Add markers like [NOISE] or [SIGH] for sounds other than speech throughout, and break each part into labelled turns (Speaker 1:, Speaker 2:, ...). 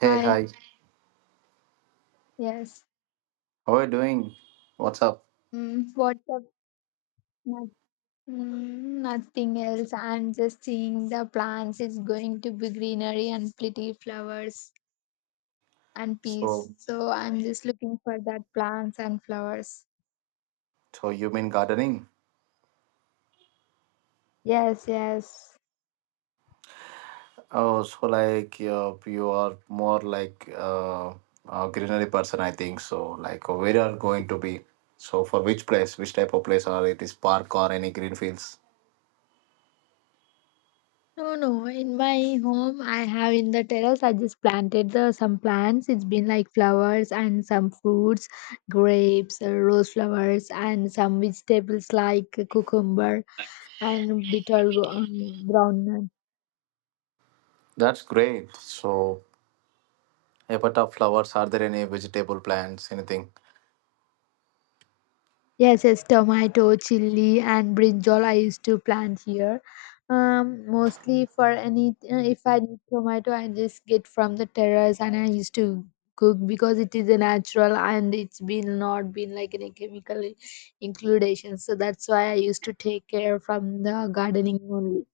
Speaker 1: Hey,
Speaker 2: Hi.
Speaker 1: hi.
Speaker 2: Yes.
Speaker 1: How are you doing? What's up?
Speaker 2: What's up? Nat? Nothing else. I'm just seeing the plants. It's going to be greenery and pretty flowers and
Speaker 1: So,
Speaker 2: peace. So I'm just looking for that plants and flowers.
Speaker 1: so you mean gardening?
Speaker 2: Yes, yes.
Speaker 1: Oh, so like you are more like a greenery person, I think. So, like where are going to be? So, for which place, which type of place, or it is park or any green fields?
Speaker 2: No, no. In my home, I have in the terrace. I just planted the some plants. It's been like flowers and some fruits, grapes, rose flowers, and some vegetables like cucumber, and ground nut.
Speaker 1: That's great. So, apart of flowers, are there any vegetable plants, anything?
Speaker 2: Yes, yes, tomato, chili, and brinjal I used to plant here. Mostly for any if I need tomato, I just get from the terrace, and I used to cook because it is a natural and it's been not been like any chemical includation. So that's why I used to take care from the gardening only.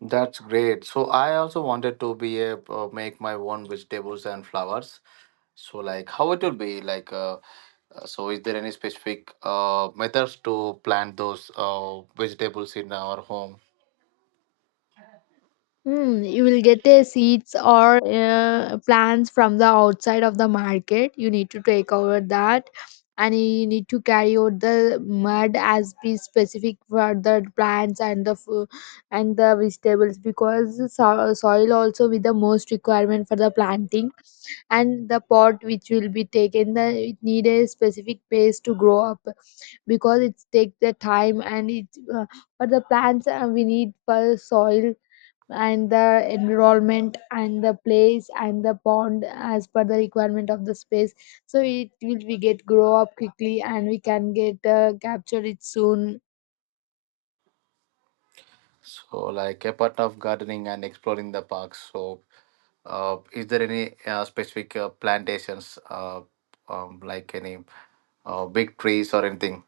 Speaker 1: That's great. So I also wanted to be a make my own vegetables and flowers. So like how it will be like so is there any specific methods to plant those vegetables in our home?
Speaker 2: You will get a seeds or plants from the outside of the market. You need to take over that, and you need to carry out the mud as be specific for the plants and and the vegetables, because soil also with the most requirement for the planting, and the pot which will be taken the it need a specific place to grow up, because it take the time, and it uh, for the plants we need for soil and the environment and the place and the pond as per the requirement of the space, so it will we get grow up quickly, and we can get capture it soon.
Speaker 1: So like a part of gardening and exploring the parks. So is there any specific plantations like any big trees or anything?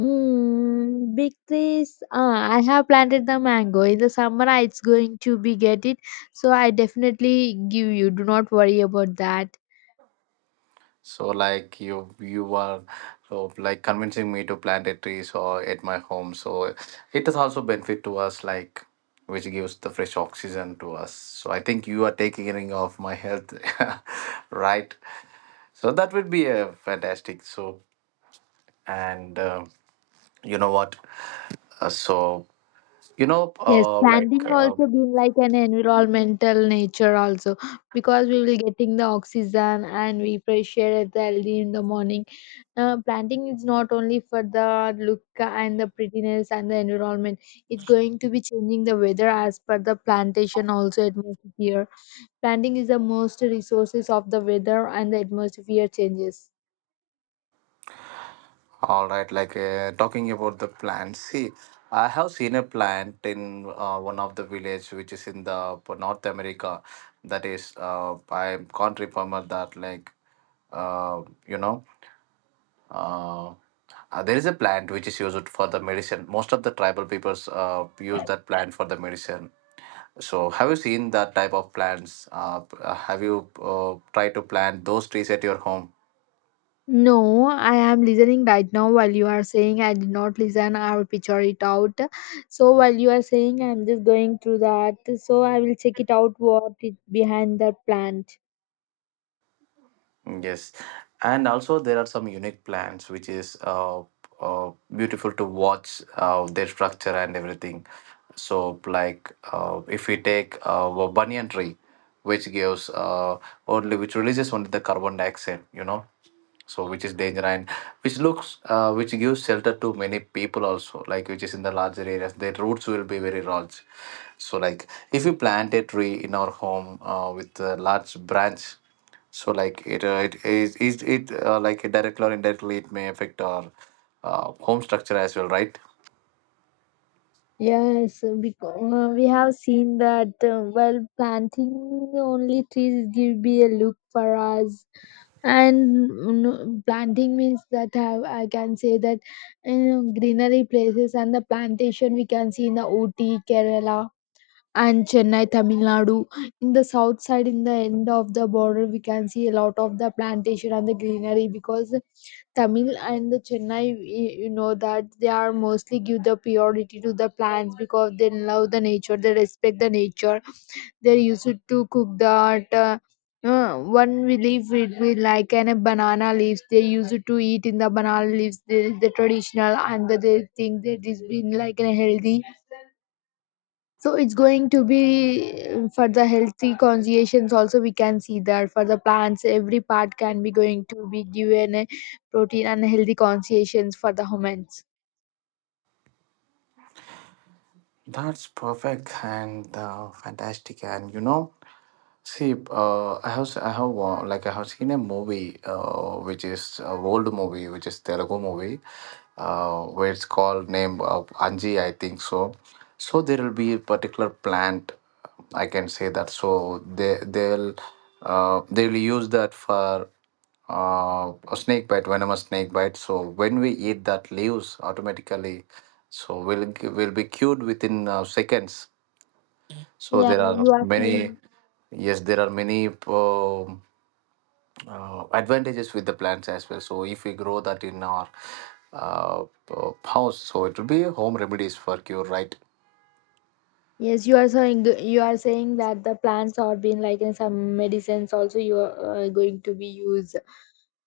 Speaker 2: Big trees. I have planted the mango. In the summer, it's going to be get it. So I definitely give you. Do not worry about that.
Speaker 1: So like you are, so like convincing me to plant a tree so at my home. So it is also benefit to us, like which gives the fresh oxygen to us. So I think you are taking care of my health, [LAUGHS] right? So that would be a fantastic. So and you know what? Uh, so you know
Speaker 2: Yes,
Speaker 1: uh, like
Speaker 2: standing
Speaker 1: uh,
Speaker 2: also been like an environmental nature also, because we will getting the oxygen and we fresh air at the early in the morning. Planting is not only for the look and the prettiness and the environment. It's going to be changing the weather as per the plantation also atmosphere. Planting is the most resources of the weather and the atmosphere changes.
Speaker 1: All right, like talking about the plant. See, I have seen a plant in one of the village which is in the North America. That is, I can't remember that. Like, uh, you know, uh, there is a plant which is used for the medicine. Most of the tribal peoples use that plant for the medicine. So, have you seen that type of plants? Have you tried to plant those trees at your home?
Speaker 2: No, I am listening right now while you are saying. I did not listen, I will picture it out. So while you are saying, I'm just going through that. So I will check it out what is behind that plant.
Speaker 1: Yes, and also there are some unique plants which is beautiful to watch their structure and everything. So, like if we take a banyan tree, which gives uh, which releases only the carbon dioxide, so which is danger, and which looks, which gives shelter to many people also, like which is in the larger areas. Their roots will be very large. So, like if we plant a tree in our home with a large branch, so like it it is it like directly or indirectly it may affect our home structure as well, right?
Speaker 2: Yes, because we have seen that well, planting only trees give me a look for us, and no, planting means that have, I can say that you greenery places and the plantation we can see in the Ooty, Kerala and Chennai, Tamil Nadu. In the south side, in the end of the border, we can see a lot of the plantation and the greenery, because Tamil and the Chennai, you know that they are mostly give the priority to the plants because they love the nature, they respect the nature. They used to cook that. One we leave it with like an a banana leaves they used to eat in the banana leaves, the traditional, and they think that it's been like a healthy, so it's going to be for the healthy conscience also, we can see that for the plants every part can be going to be given a protein and healthy conscience for the humans.
Speaker 1: That's perfect and fantastic. And you know, see, like I have seen a movie, which is a old movie, which is Telugu movie, where it's called name of Anji, I think so. So there will be a particular plant, I can say that. So they will use that for a snake bite, venomous snake bite. So when we eat that leaves, automatically, so we'll be cured within seconds. So
Speaker 2: Yeah,
Speaker 1: there are
Speaker 2: you are
Speaker 1: many,
Speaker 2: saying.
Speaker 1: yes, there are many advantages with the plants as well. So if we grow that in our uh, house, so it will be home remedies for cure, right?
Speaker 2: Yes, you are saying that the plants are being like in some medicines also you are going to be used.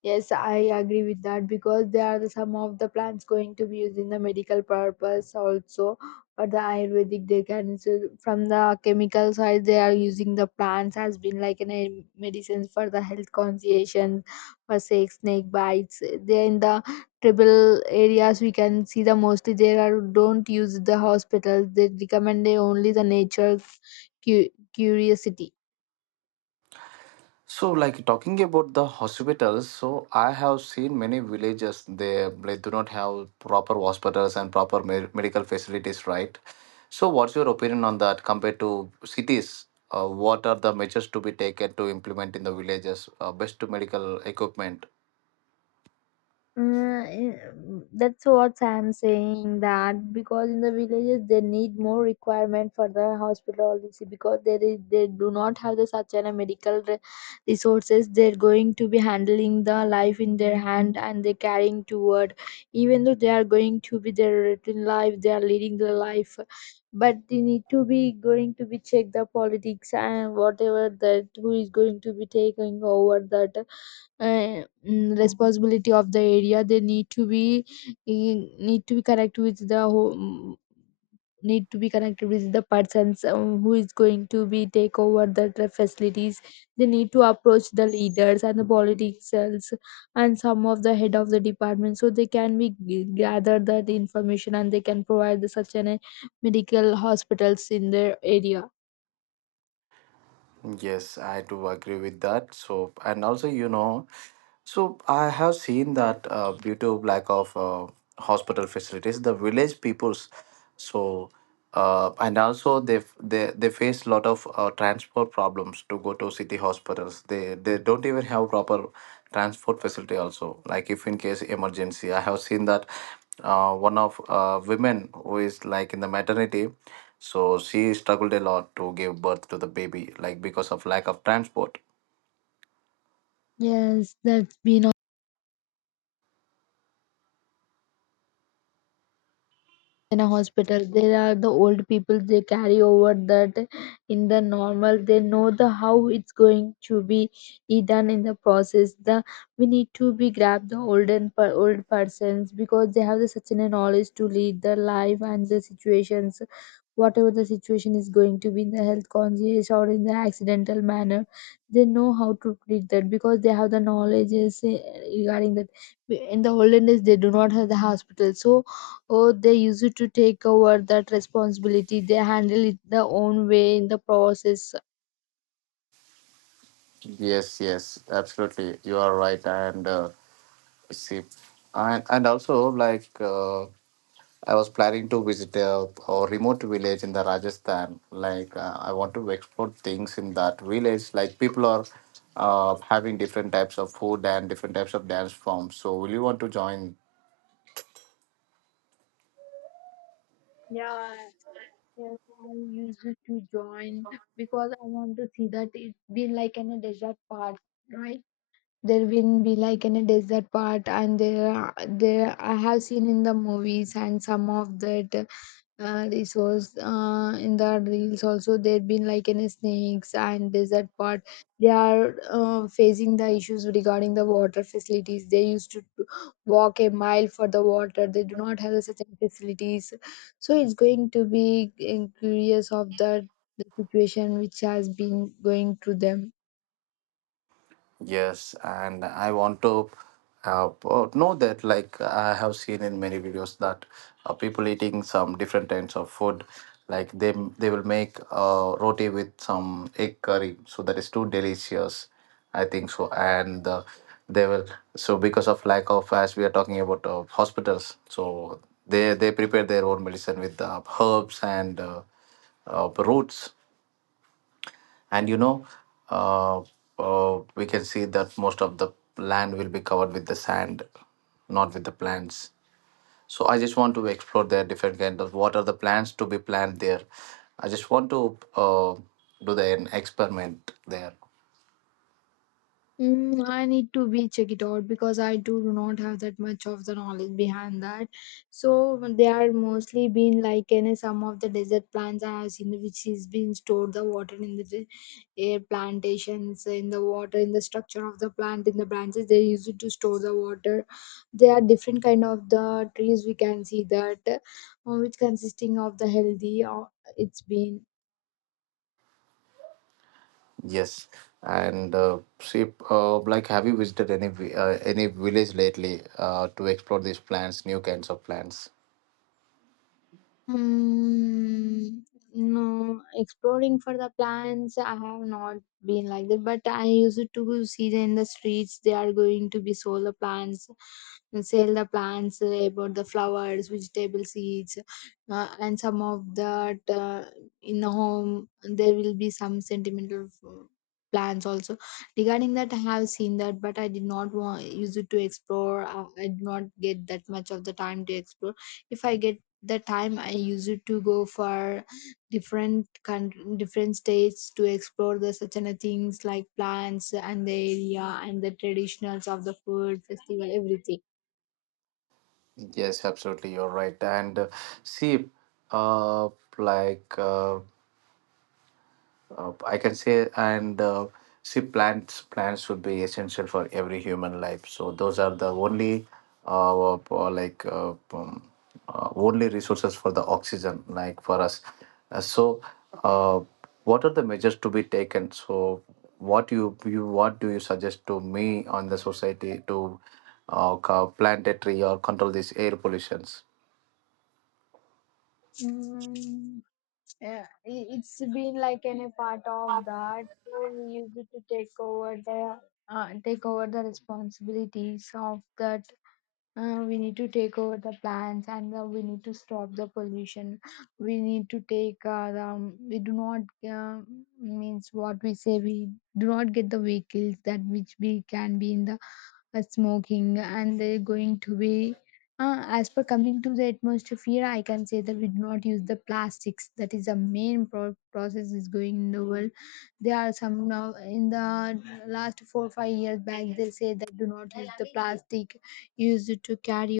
Speaker 2: Yes, I agree with that, because there are some of the plants going to be used in the medical purpose also. For the Ayurvedic, they can so from the chemical side, they are using the plants has been like an a medicines for the health conscientious, for say snake bites. They in the tribal areas we can see the mostly they are don't use the hospitals. They recommend they only the nature curiosity.
Speaker 1: So like talking about the hospitals, so I have seen many villages, they do not have proper hospitals and proper medical facilities, right? So what's your opinion on that compared to cities? What are the measures to be taken to implement in the villages? Best to medical equipment.
Speaker 2: Uh, that's what I'm saying, that because in the villages they need more requirement for the hospital, you see, because there is they do not have the such an a medical resources, they're going to be handling the life in their hand and they're carrying toward, even though they are going to be their written life they are leading the life, but they need to be going to be check the politics and whatever that who is going to be taking over that responsibility of the area, they need to be eh, need to be connected with the whole, need to be connected with the persons who is going to be take over the facilities. They need to approach the leaders and the politicians and some of the head of the department, so they can be gather that information, and they can provide the such an medical hospitals in their area.
Speaker 1: Yes, I do agree with that. So, and also, so I have seen that due to lack of hospital facilities, the village peoples, so and also they face a lot of transport problems to go to city hospitals. They don't even have proper transport facility. Also, like if in case emergency, I have seen that one of women who is like in the maternity, so she struggled a lot to give birth to the baby, like because of lack of transport.
Speaker 2: Yes, that's been in a hospital there are the old people they carry over that, in the normal they know the how it's going to be done in the process. The we need to be grab the olden per old persons, because they have the such a knowledge to lead the life and the situations, whatever the situation is going to be in the health conscious or in the accidental manner, they know how to treat that, because they have the knowledge regarding that. In the olden days they do not have the hospital, so oh, they used to take over that responsibility. They handle it their own way in the process.
Speaker 1: Yes, yes, absolutely. You are right, and see, and also like I was planning to visit a remote village in the Rajasthan. Like I want to explore things in that village. Like people are having different types of food and different types of dance forms. So will you want to join?
Speaker 2: Yeah, yes, I used to join because I want to see that it been like in a desert part, right? There will be like in a desert part, and there, there I have seen in the movies and some of that. This was in the reels also there have been like any snakes and desert part, they are facing the issues regarding the water facilities, they used to walk a mile for the water, they do not have such a facilities, so it's going to be curious of that, the situation which has been going through them.
Speaker 1: Yes, and I want to know that, like I have seen in many videos that people eating some different kinds of food, like they will make roti with some egg curry, so that is too delicious. I think so, and they will, so because of lack of, as we are talking about hospitals, so they prepare their own medicine with herbs and roots. And uh, we can see that most of the land will be covered with the sand, not with the plants. So I just want to explore their different kind of what are the plants to be planted there. I just want to do the an experiment there.
Speaker 2: I need to be check it out, because I do not have that much of the knowledge behind that. So they are mostly been like in some of the desert plants I have seen which is being stored the water in the air plantations, in the water, in the structure of the plant, in the branches, they use it to store the water. There are different kind of the trees we can see that which consisting of the healthy it's been.
Speaker 1: Yes, and see, like have you visited any village lately to explore these plants, new kinds of plants?
Speaker 2: Mm, no, exploring for the plants, I have not been like that, but I used to see in the streets they are going to be sold plants, and sell the plants about the flowers, vegetable seeds, and some of that in the home there will be some sentimental plants also. Regarding that, I have seen that, but I did not want use it to explore. I did not get that much of the time to explore. If I get the time, I used to go for different states to explore the such kind of things like plants and the area and the traditionals of the food festival, everything.
Speaker 1: Yes, absolutely, you're right, and see, uh like, I can say, and see, plants would be essential for every human life. So those are the only, like, only resources for the oxygen, like for us. Uh, so, uh, what are the measures to be taken? So, what do you suggest to me on the society to plant a tree or control these air pollutions?
Speaker 2: Mm, yeah, it's been like any part of that. So we used to take over the responsibilities of that. We need to take over the plants, and we need to stop the pollution. We need to take we do not uh, means what we say, we do not get the vehicles that which we can be in the smoking, and they're going to be as per coming to the atmosphere, I can say that we do not use the plastics, that is the main process is going in the world. There are some now in the last 4 or 5 years back they say that do not use the plastic, used to carry.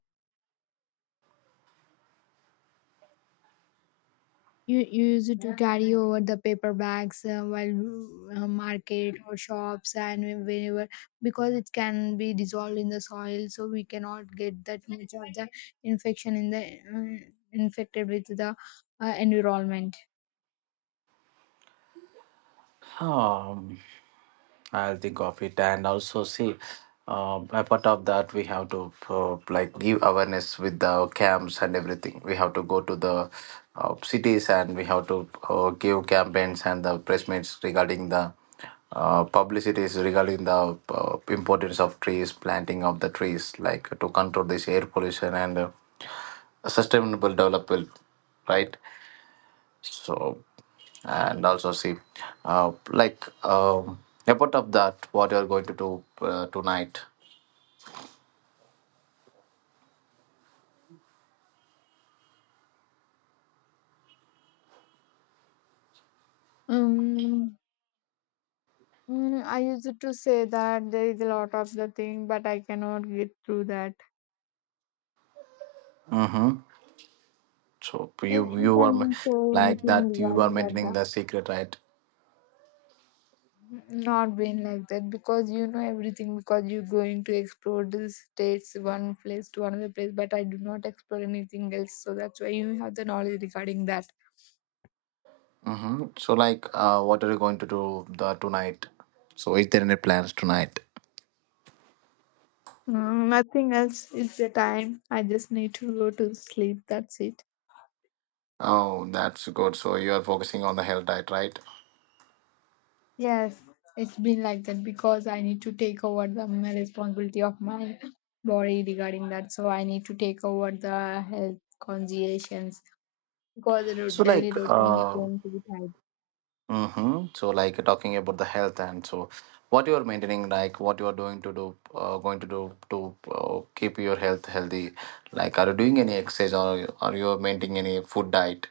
Speaker 2: You used to carry over the paper bags while market or shops and whenever, because it can be dissolved in the soil, so we cannot get that much of the infection in the infected with the environment.
Speaker 1: Um, I'll think of it, and also see. Apart of that, we have to like give awareness with the camps and everything. We have to go to the cities, and we have to give campaigns and the press meets regarding the publicities regarding the importance of trees, planting of the trees, like to control this air pollution and sustainable development, right? So and also see, like, apart of that, what you're going to do tonight?
Speaker 2: Um, I used to say that there is a lot of the thing, but I cannot get through that.
Speaker 1: Mm-hmm. So you
Speaker 2: Yes, you
Speaker 1: you are,
Speaker 2: can say
Speaker 1: like
Speaker 2: anything
Speaker 1: that, you are
Speaker 2: regarding
Speaker 1: maintaining
Speaker 2: that.
Speaker 1: the secret, right?
Speaker 2: Not been like that, because you know everything, because you're going to explore the states one place to another place, but I do not explore anything else, so that's why you have the knowledge regarding that.
Speaker 1: Mm-hmm. So like what are you going to do the tonight? So is there any plans tonight?
Speaker 2: Nothing else, it's the time I just need to go to sleep, that's it.
Speaker 1: Oh, that's good. So you are focusing on the health diet, right?
Speaker 2: Yes, it's been like that, because I need to take over the my responsibility of my body regarding that, so I need to take over the health conciliations, because the
Speaker 1: So like,
Speaker 2: daily routine is going to be tight.
Speaker 1: mm-hmm. So like you're talking about the health, and so what you are maintaining, like what you are doing to do, going to do to keep your health healthy. Like, are you doing any exercise or are you maintaining any food diet?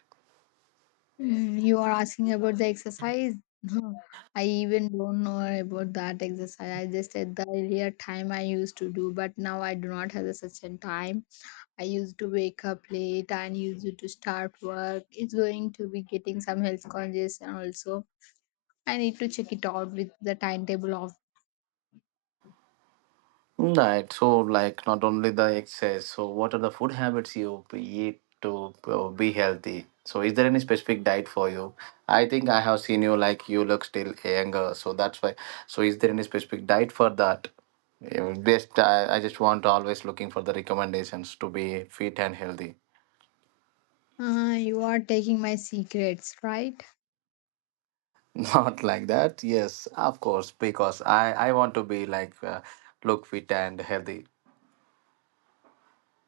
Speaker 2: You are asking about the exercise? No, yeah. I even don't know about that exercise. I just said the earlier time I used to do, but now I do not have the such a time. I used to wake up late and used to start work. It's going to be getting some health conscious, and also I need to check it out with the timetable of.
Speaker 1: Right. So, like, not only the excess. So, what are the food habits you eat to be healthy? So, is there any specific diet for you? I think I have seen you like you look still younger. So that's why. So, is there any specific diet for that? Just I just want always looking for the recommendations to be fit and healthy.
Speaker 2: You are taking my secrets, right?
Speaker 1: [LAUGHS] Not like that. Yes, of course, because I want to be like look fit and healthy.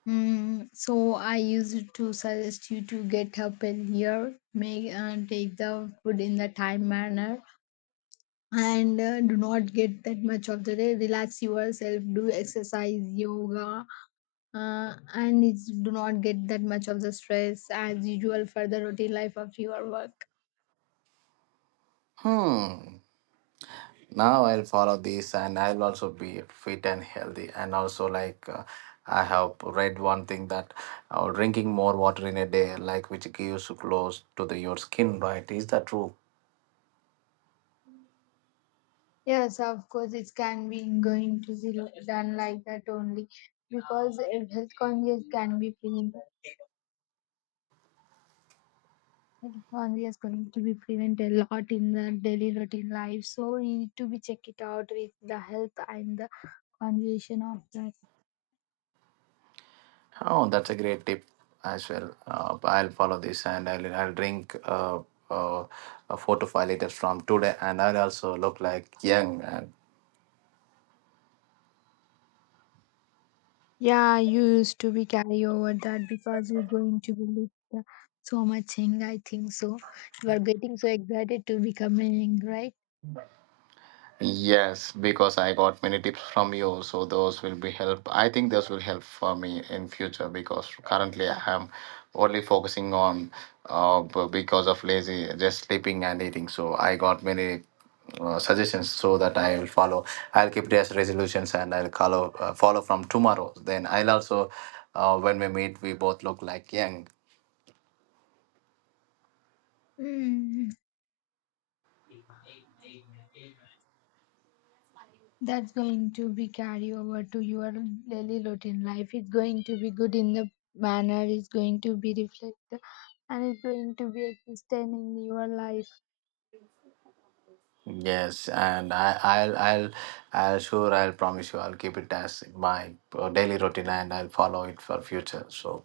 Speaker 2: So I used to suggest you to get up earlier, make and take the food in the time manner, and do not get that much of the day, relax yourself, do exercise yoga, and do not get that much of the stress as usual for the routine life of your work.
Speaker 1: Hmm. Now I'll follow this, and I'll also be fit and healthy, and also like I have read one thing, that drinking more water in a day, like, which gives close to the your skin, right? Is that true?
Speaker 2: Yes, of course, it can be going to be done like that only, because if health conscious can be prevented, health conscious going to be prevent a lot in the daily routine life, so we need to be check it out with the health and the conversation of that.
Speaker 1: Oh, that's a great tip as well. I'll follow this, and I'll drink uh, 4 to 5 liters from today, and I'll also look like young and.
Speaker 2: Yeah, you used to be carry over that, because you're going to believe so much thing. I think so. You are getting so excited to becoming right.
Speaker 1: Yes, because I got many tips from you, so those will be help. I think those will help for me in future, because currently I am only focusing on because of lazy, just sleeping and eating. So I got many suggestions so that I will follow. I'll keep it as resolutions, and I'll follow from tomorrow. Then I'll also, when we meet, we both look like young.
Speaker 2: Mm, that's going to be carry over to your daily routine life. It's going to be good in the manner. It's going to be reflected, and it's going to be existent in your life.
Speaker 1: Yes, and I'll sure, I'll promise you, I'll keep it as my daily routine, and I'll follow it for future. So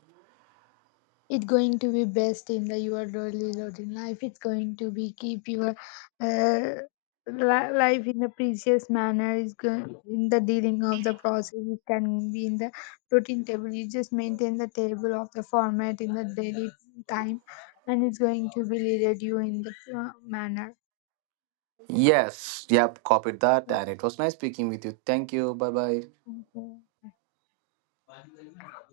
Speaker 2: It's going to be best in the your daily routine life, it's going to be keep your uh, life in a precious manner, is going in the dealing of the process, it can be in the routine table, you just maintain the table of the format in the daily time, and it's going to be leaded you in the manner.
Speaker 1: yes, yep, copied that, and it was nice speaking with you. Thank you. Bye bye.
Speaker 2: Okay.